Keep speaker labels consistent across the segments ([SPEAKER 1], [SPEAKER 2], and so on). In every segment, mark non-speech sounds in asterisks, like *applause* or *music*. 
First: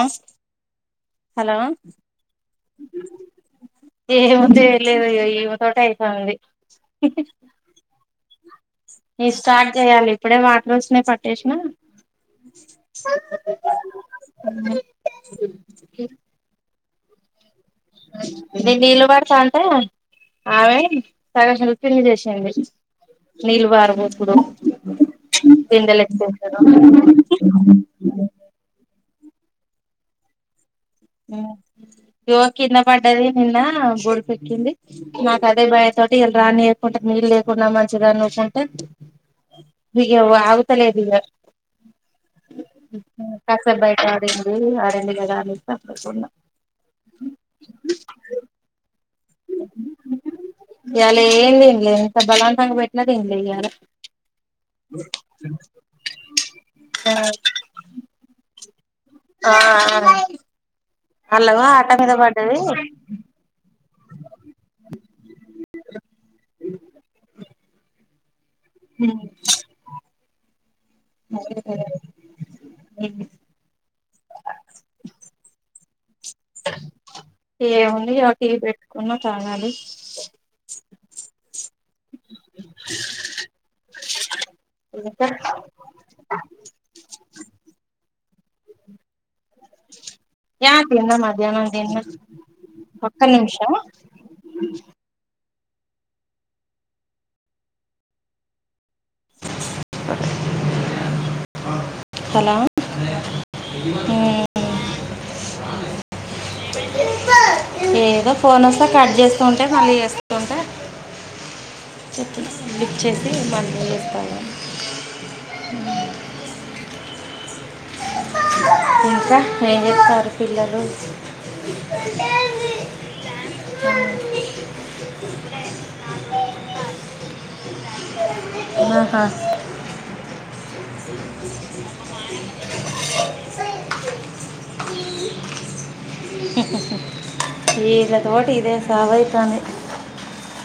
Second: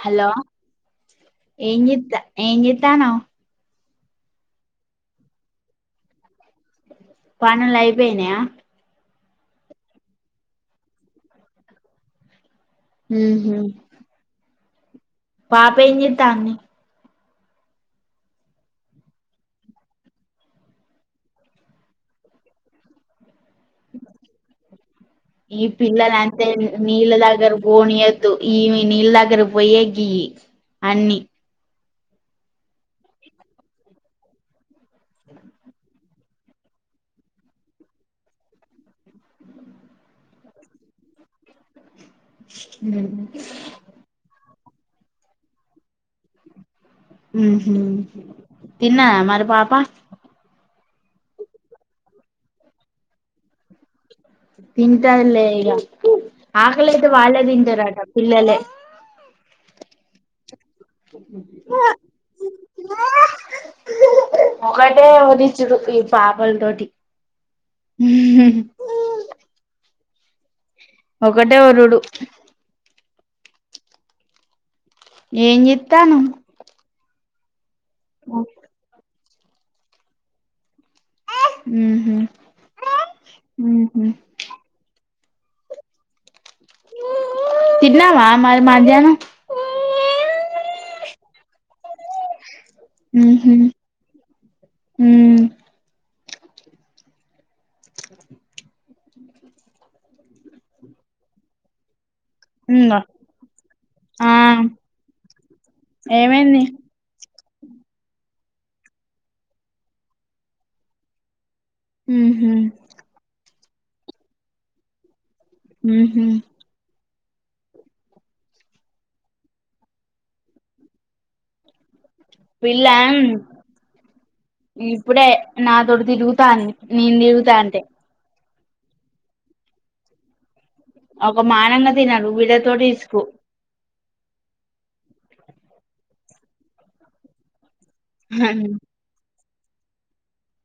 [SPEAKER 1] Hello
[SPEAKER 2] hello
[SPEAKER 1] ఏం జేత్ ఏం జేత్తానవ్
[SPEAKER 2] ఏముంది ఏం లేదు అయ్యో ఇమే తోటే అయితాంది
[SPEAKER 1] పనులయిపోయినాయా
[SPEAKER 2] లే స్టార్ట్ చేయాలి ఇప్పుడే వాటర్ వచ్చినాయ్ పట్టేసిన
[SPEAKER 1] ఊహు
[SPEAKER 2] ఉ
[SPEAKER 1] పాప ఏం చేత్తాంది
[SPEAKER 2] నేను నీళ్ళ పడతాంటే ఆమె సగం హెల్పింగ్ చేసింది నీళ్ళు పారపోసుడు
[SPEAKER 1] ఈ
[SPEAKER 2] బిందెలు
[SPEAKER 1] పిల్లలంతే
[SPEAKER 2] ఎత్తేసుడు
[SPEAKER 1] నీళ్ళ దగ్గర పొయ్యే గి
[SPEAKER 2] ఆ ఇగో కింద పడ్డది నిన్న బోడుప ఎక్కింది నాకదే భయం తోటి రానీయకుంటే నీళ్ళు లేకున్నా మంచిదే అని ఊకుంటే నే అవ్వ ఆగుతలేదు ఇగ
[SPEAKER 1] అ
[SPEAKER 2] అ ఆడండి కద అనుకున్న
[SPEAKER 1] ఉ హ్ తిన్నారా మరి పాపా
[SPEAKER 2] ఇయాలా ఏం తినలే ఎంత బలవంతంగా పెట్టిన తినలే ఇయ్యాల
[SPEAKER 1] తింటారులే ఇగ ఆకలైతే వాళ్ళే తింటారట పిల్లలే
[SPEAKER 2] ఆ ఆ అల్లవా ఆట మీద పడ్డది.
[SPEAKER 1] ఒకటే చుడు ఈ పాపల్ తోటి హుహ్
[SPEAKER 2] హు,
[SPEAKER 1] ఒకటే
[SPEAKER 2] సరే సరే
[SPEAKER 1] ఒరుడు
[SPEAKER 2] హు
[SPEAKER 1] ఏం చెత్తాన్నవ్
[SPEAKER 2] ఏంవుంది అ టి వి పెట్ క్కున్న తాంగది
[SPEAKER 1] ఉహు ఈహు
[SPEAKER 2] మితర్
[SPEAKER 1] తిన్నావా మరి మధ్యానం
[SPEAKER 2] యా తిన్నా మధ్యానం తిన్న ఒక్క
[SPEAKER 1] ఉహు
[SPEAKER 2] నిమిషం
[SPEAKER 1] ఉమ్
[SPEAKER 2] హలో
[SPEAKER 1] ఉన్న, ఆ ఏవైంది.
[SPEAKER 2] ఏదో ఫోన్ వస్తే కట్ చేస్తూ ఉంటే మళ్ళీ చేస్తూంటే చెప్పిన
[SPEAKER 1] ఉహు
[SPEAKER 2] లీఫ్చేసి మ మల్ చేస్త ఉ
[SPEAKER 1] హు హు
[SPEAKER 2] ఇంకా ఏం చెత్తారు పిల్లలు
[SPEAKER 1] పిల్ల, ఇప్పుడే నాతోటి తిరుగుతాంది నేన్ తిరుగుతాంటే
[SPEAKER 2] ఆహా
[SPEAKER 1] ఒక మానంగా తినరు బిడ్ తోటి ఇసుకు
[SPEAKER 2] *unintelligible* వీళ్ళ తోటి ఇదే సావైతాంది.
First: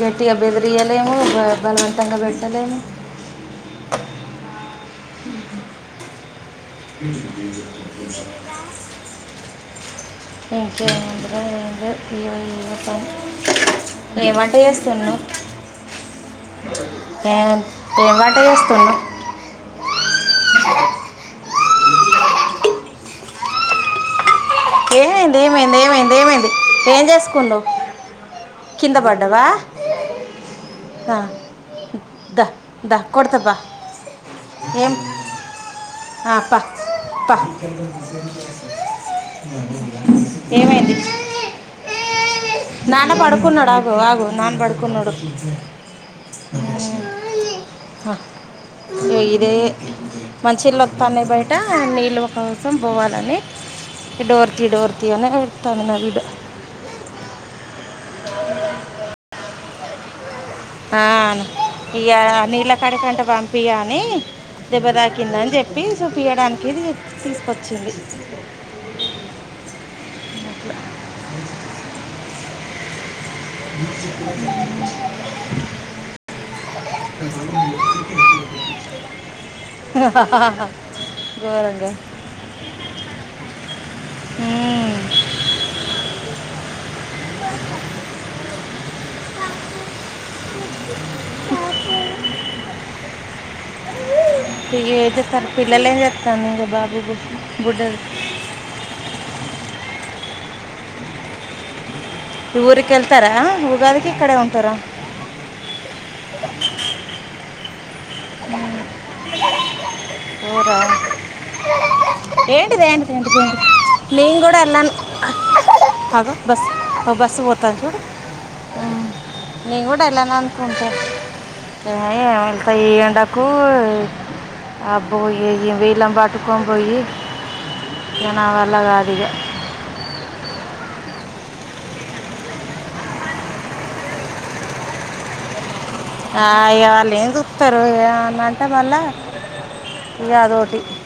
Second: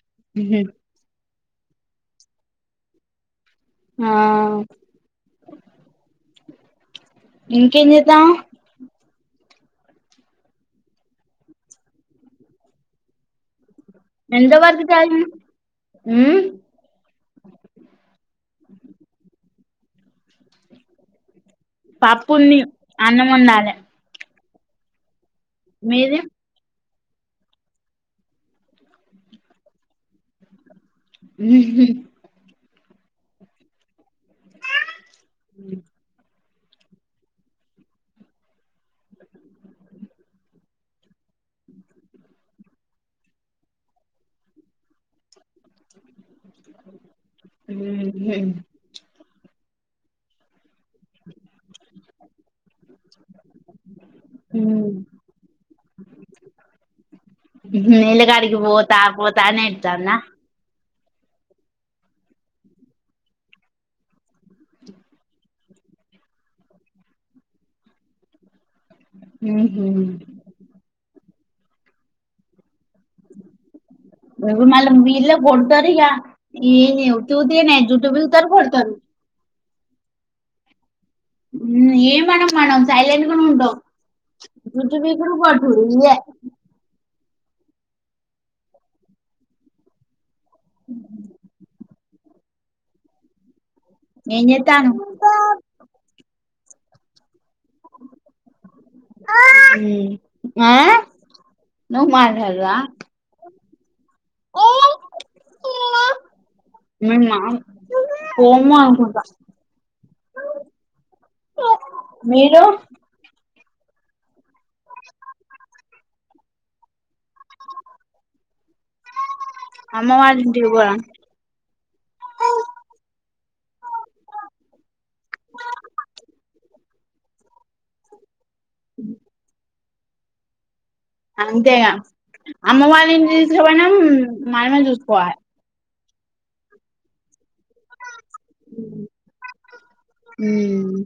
[SPEAKER 2] గట్టి గా బెదిరియలేము. బ బలవంతంగా పెట్టలేేము.
[SPEAKER 1] ఆ
[SPEAKER 2] హు
[SPEAKER 1] ఇంకేం
[SPEAKER 2] హ
[SPEAKER 1] చేద్దాం
[SPEAKER 2] *unintelligible* ఇంకేముందిరా ఏం లేదు టీవీ చూడటం ఏం
[SPEAKER 1] ఎంత
[SPEAKER 2] వంట
[SPEAKER 1] వరకు
[SPEAKER 2] చేస్తున్నావ్
[SPEAKER 1] చదివిన ఉమ్
[SPEAKER 2] ఏం ఏం వంట చేస్తున్నావ్
[SPEAKER 1] పప్పుంది అన్నమొండాలే
[SPEAKER 2] ఏ ఏమైంది, ఏమైంది, ఏమైంది ఏం చేసుకుండావ్ కింద పడ్డవా ఆ
[SPEAKER 1] ఉహు
[SPEAKER 2] దా దా కొడతా పా ఏం అ పా ప ఏమైంది నాన్న పడుకున్నాడు ఆగో ఆగో నాన్న పడుకున్నాడు ఉమ్ ఇగ ఇదే మంచిళ్ళొత్తాన్నాయ్ బయటా నీళ్ళు కోసం పోవాలని డోర్ తీ డోర్ తీ అని పెడతాను నా వీడు
[SPEAKER 1] నీల్లకాడికి పోతా పోతా అనేడ్ దాన్న
[SPEAKER 2] ఆను ఇగ నీళ్ళ కాడికంటే పంపియ్య అని దెబ్బ తాకిందని చెప్పి చూపియడానికి తీసుకొచ్చింది
[SPEAKER 1] ఉ హూ
[SPEAKER 2] *unintelligible*
[SPEAKER 1] మళ్ళ వీల్లే కొడతారిగా ఏ ఉత్తిత్తిగనే జట్టు పీగుతారు కొడతారు
[SPEAKER 2] ా *unintelligible*
[SPEAKER 1] ఉ ఏమనం మనం సైలెంట్ గనే ఉంటాం
[SPEAKER 2] ఉమ్.
[SPEAKER 1] జుట్టు పీకుడు కొట్టుడు ఇవే ఏం
[SPEAKER 2] ఇ
[SPEAKER 1] చేత్తానవ్
[SPEAKER 2] అయితే సార్ పిల్లలు ఏం చేస్త తనీగె బాబీ గుష్
[SPEAKER 1] ఉమ్ ఆ నువ్వు మాట్లాడరా
[SPEAKER 2] ఊరికెళ్తారా ఊ రవే ఇక్కడే ఉంటారా
[SPEAKER 1] మేమా పోము అనుకుంట
[SPEAKER 2] పోరా
[SPEAKER 1] మీరు
[SPEAKER 2] ఏంటిది ఏంటిది ఏంటిదింటి మేమ్ కూడా *inaudible* బస్ అ బస్ పోతాను ఉమ్ నేను కూడా
[SPEAKER 1] అమ్మ
[SPEAKER 2] అట్లనే
[SPEAKER 1] వాళ్ళ ఇంటికి
[SPEAKER 2] అనుకుంటా
[SPEAKER 1] పోరా
[SPEAKER 2] ఉమ్ వెళ్తా ఈ ఎండకు అబోయేది వీళ్ళను పాటుకోం పోయి ఇగ నా వల్ల కాదిగా
[SPEAKER 1] అంతేగా అమ్మ వాళ్ల ఇంటికి తీసుకోపోయినా మనమే చూసుకోవాలే
[SPEAKER 2] ఆ ఇగ వాళ్లేం చుతారు ఇగ న అంటే మల్ళ ఇగ గా అదోటి
[SPEAKER 1] ఉమ్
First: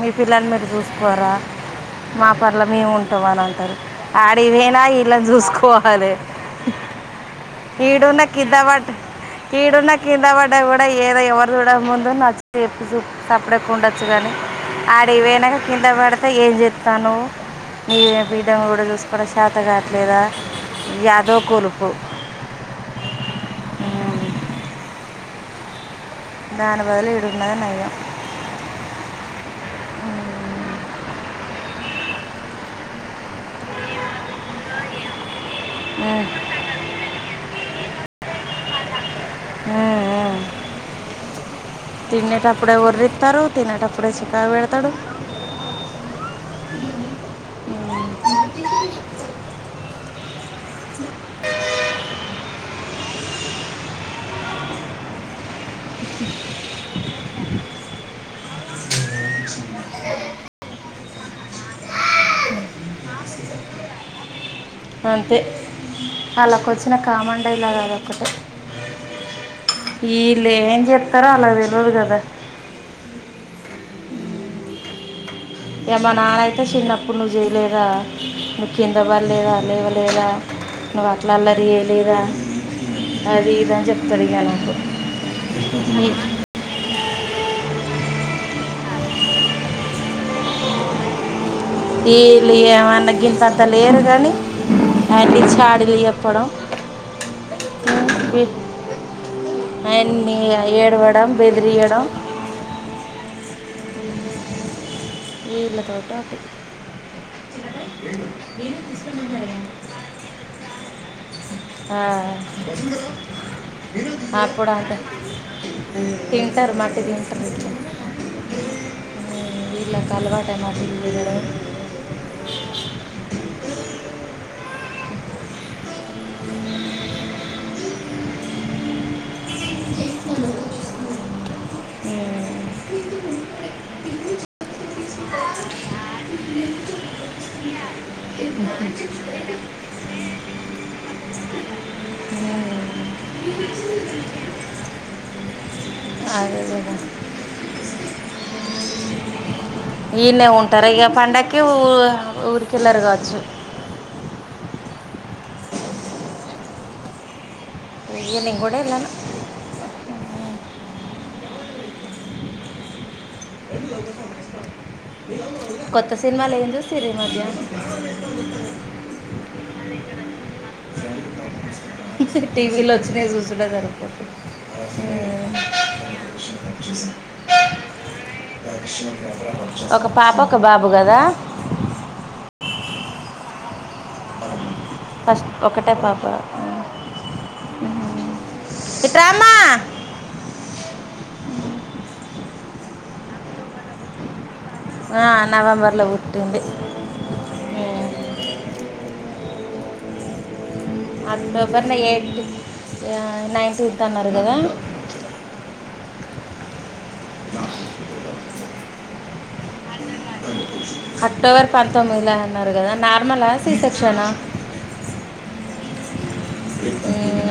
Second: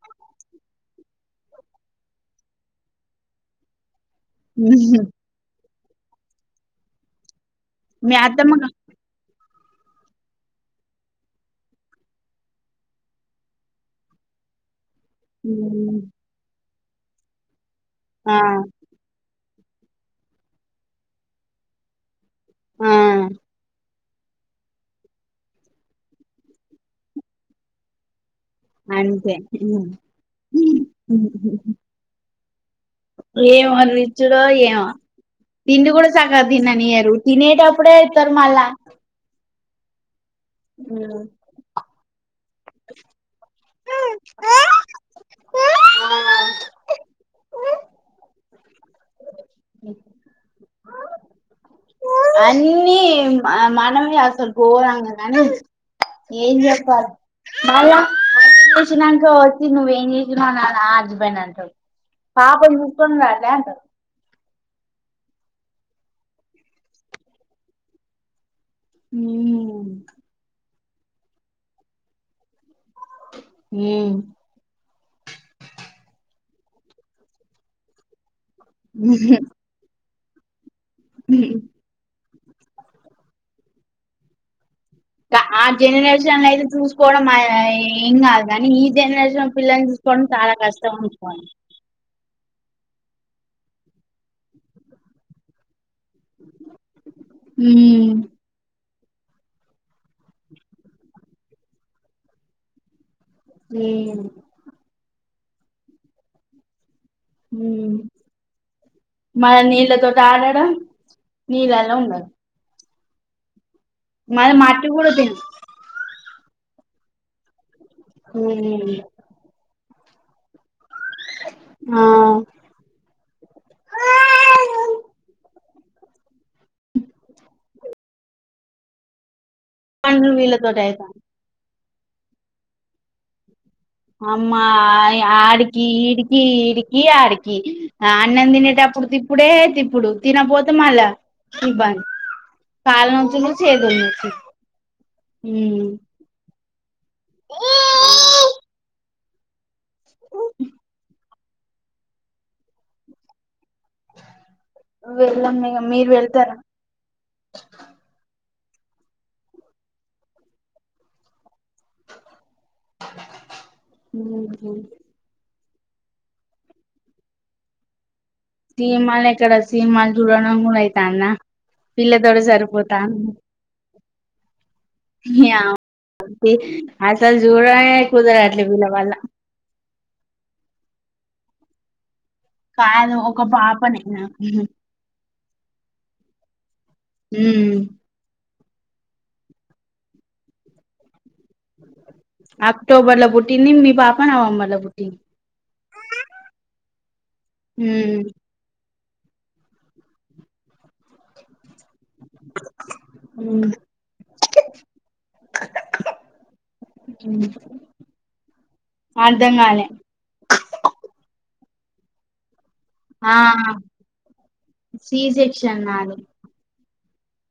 [SPEAKER 2] మీ పిల్లలు మీరు చూసుకోరా మా పన్ల మేము ఉంటాం అని అంటరు ఆడిగి వేన ఇలాను చూసుకోవ అదే
[SPEAKER 1] మీ
[SPEAKER 2] ఇడున్న కిద
[SPEAKER 1] అత్తమ్మ గా
[SPEAKER 2] వాట్ ఇడున్న కింద పడ్డా కూడా ఏదో ఎవరు చూడక ముందు నచ్చ చెప్పి చూ సప్డేక ఉండొచ్చు కానీ ఆడికి వెనంక కింద పడితే ఏం చెతు తను ఈమె
[SPEAKER 1] ఆ
[SPEAKER 2] బిడ్డను కూడా చూసుకోన చాత కావట్లేదా ఇగ అదో కొలుపు
[SPEAKER 1] ఆ
[SPEAKER 2] ఉమ్. దాని బదులు ఇడున్నది నయం
[SPEAKER 1] అంతే ఎం ఒరిచూడో ఏమో తిండి కూడా
[SPEAKER 2] ఉమ్.
[SPEAKER 1] సక్కగా తిన్ననియరు తినేటప్పుడే ఎత్తరు మళ్ళా
[SPEAKER 2] ఆ ఆ
[SPEAKER 1] ఆ
[SPEAKER 2] అప్పుడే ఒర్రితరు తినేటప్పుడే చికాకు పెడతాడు
[SPEAKER 1] అన్ని మనమే అసలు ఘోరంగ కానీ ఏం చెప్పాలే మళ్ళ వంట చేసినంక వచ్చి నువ్వేం చేసినవు నా హస్బెండ్ అంటడు పాప చూస్ కోన్ వాళ్ళే అంటరు
[SPEAKER 2] అంతే ఆళ్ళకు వచ్చిన కామన్ డైలాగ్ ఆది ఒక్కటే ఈ లేం చెప్ తరాలకు తెలువదు కద
[SPEAKER 1] ఉ
[SPEAKER 2] ఇగ మా నాన్నయితే చిన్నప్పుడు నువ్వు చేయలేద నువ్ కింద పల్లేదా లేవలే రేలా నువ్వు అట్లా అల్లరి చేయలేదా అది ఇది అని చెప్తారు ఇగ నాకు
[SPEAKER 1] ఆ
[SPEAKER 2] ఈ-
[SPEAKER 1] జనరేషన్ ల అయితే చూసు కోవడం ఏం కాదు కానీ ఈ జనరేషన్ లో పిల్లల్ని చూసుకోవడం చాలా కష్టం అనుకోవాలి
[SPEAKER 2] ఈళ్లు ఏమన్న గింతంత లేరు గని అన్ని చాడీలు చెప్ చెప్పడం ఆయన్ని ఏడ్వడం బెదిరియ్యడం ఏళ పాట అ
[SPEAKER 1] ఊ మల్ల నీళ్ళతోటి ఆడడం నీళ్లల్ల
[SPEAKER 2] ఆ,
[SPEAKER 1] ఉండడం మరి మట్టి కూడా తిను
[SPEAKER 2] తింటరు మట్టి తింటరు
[SPEAKER 1] ఊ
[SPEAKER 2] వీళ్లకు అలవాటే మట్టి తినడం
[SPEAKER 1] ఆ పండ్లు విల్లతోటి ఐతే
[SPEAKER 2] ఊ
[SPEAKER 1] అమ్మా ఆడికి ఈడికి ఈడికి ఆడికి అన్నం తినేటప్పుడు తిప్పుడే తిప్పుడు తినపోతే మళ్ళా ఇబ్బంది
[SPEAKER 2] ఉమ్.
[SPEAKER 1] కాలం చేతులు నొచ్చుడు ఊ
[SPEAKER 2] అదే కదా ఈన్నే ఉంటార ఇగ పండక్ ఊరికెళ్ళారు కావచ్చు
[SPEAKER 1] వెళ్ళాం ఇగ మీరు వెళ్తారా
[SPEAKER 2] నేను కూడా వెళ్ళను కొత్త సినిమా లే ఏం చూసిరీ ఈ మధ్య
[SPEAKER 1] దురం
[SPEAKER 2] టీవీలో వచ్చిన చూస్తుడే
[SPEAKER 1] య జోడడమే కుదరేట్లు విల్లా వల్ల
[SPEAKER 2] ఒక పాప ఒక బాబు కదా
[SPEAKER 1] కాదు ఒక పాపనే నాకి
[SPEAKER 2] ఫస్ట్ ఒకటే పాప
[SPEAKER 1] ఊ
[SPEAKER 2] ఇ ట్రామా
[SPEAKER 1] అక్టోబర్లో పుట్టింది మీ పాపా నవంబర్ లో పుట్టిం
[SPEAKER 2] ఆ నవంబర్లో పుట్టింది ఊ
[SPEAKER 1] ఉమ్
[SPEAKER 2] అద్ద ఎవరిన ఎయిత్ నైన్త్ ఎత్ అన్నారు కదా
[SPEAKER 1] అర్థంకాలే
[SPEAKER 2] అట్ట వర పాంత మహళ అ
[SPEAKER 1] ఆ సి సెక్షన్ నాది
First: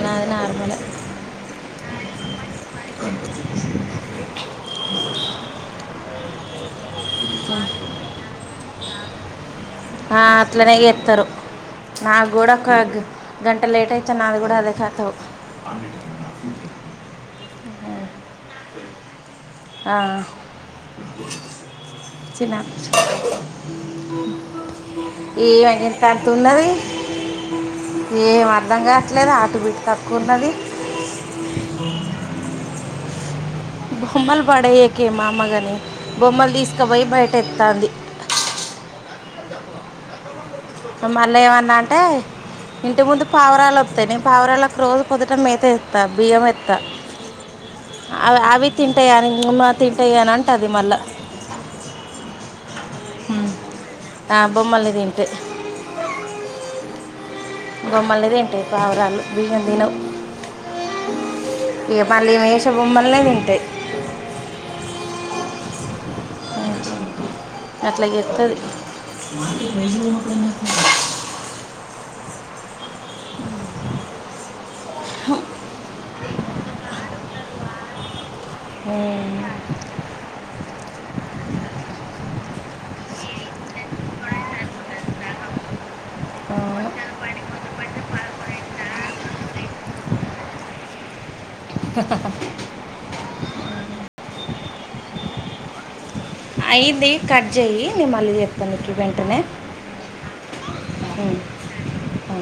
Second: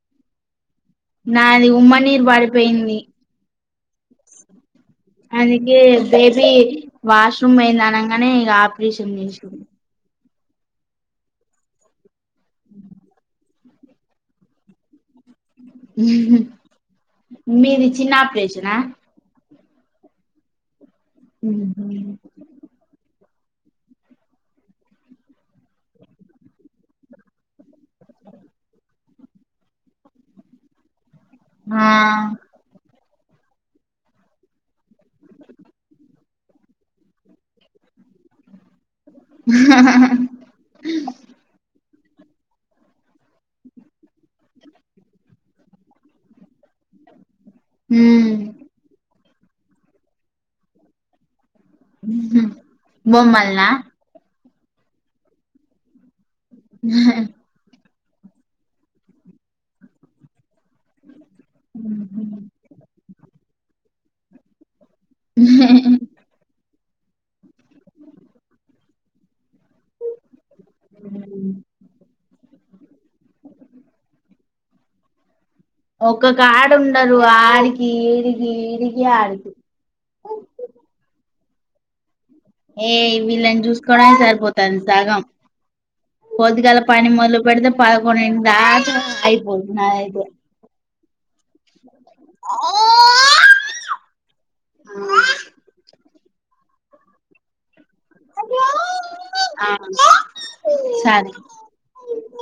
[SPEAKER 2] నాది నార్మల్ ఏ
[SPEAKER 1] నా అది ఉమ్మ నీరు బడి అ పోయింది అందుకే బేబీ వాష్రూమ్ పోయియింది అనంగానే ఇ ఆపరేషన్ చేసిరి.
[SPEAKER 2] అట్లనే గస్తారు నాకు కూడా ఒక గంట లేట్ అయిచ్చాను. నాది కూడా అదే కాతావు అ
[SPEAKER 1] మీది చిన్న ఆపరేషన్ ఆ
[SPEAKER 2] ఆ చిన్న ఆపరేషన్ ఏమంతతున్నది ఏం అర్ధం కావట్లేదు. హార్ట్ బిట్టు తక్కువన్నది.
[SPEAKER 1] ఆ
[SPEAKER 2] బొమ్మలు పడయ్యాకే మామగాని బొమ్మలు తీసుకుపోయి బయట ఎతందీ.
[SPEAKER 1] హ హ హ
[SPEAKER 2] మళ్ళీ ఏమన్నా అంటే ఇంటి ముందు పావురాలు వస్తాయి. నేను పావురాలకి రోజు పద్దుట మ మేతే ఇస్తా బియ్యంస్తా
[SPEAKER 1] ఉమ్
[SPEAKER 2] అవి అవి తింటాయాని మూన్న తింటాయి అని అంటుందిది మళ్ళా
[SPEAKER 1] బొమ్మల్నా
[SPEAKER 2] ఆ బొమ్మల్ని తింటే
[SPEAKER 1] హ
[SPEAKER 2] బొమ్మల్ని తింటాయ్ పావురాళ్ళు బియ్యం తినవ్. ఇక మళ్ళీ మేషే బొమ్మల్నె తింటాయ్.
[SPEAKER 1] హాహాహా
[SPEAKER 2] అట్లా ఎత్తదు. మా వె *unintelligible* హా
[SPEAKER 1] ఒకక్క కా ఉన్నారు ఆడికి, ఈడికి ఈడికి, ఆడికి
[SPEAKER 2] *inaudible*
[SPEAKER 1] ఏయ్ వీళ్ళని చూసుకోవడానికి సరిపోతుంది సగం పొద్దిగాల పని మొదలు పెడితే పదకొండు దాక అయిపోదు నాదైతే
[SPEAKER 2] హహహ
[SPEAKER 1] అ
[SPEAKER 2] అయింది కట్ చెయ్యి నేను మళ్ళీ చెప్తాను మీకు ఈ వెెంటనే
[SPEAKER 1] ఆ
[SPEAKER 2] హు
[SPEAKER 1] సరే
[SPEAKER 2] హ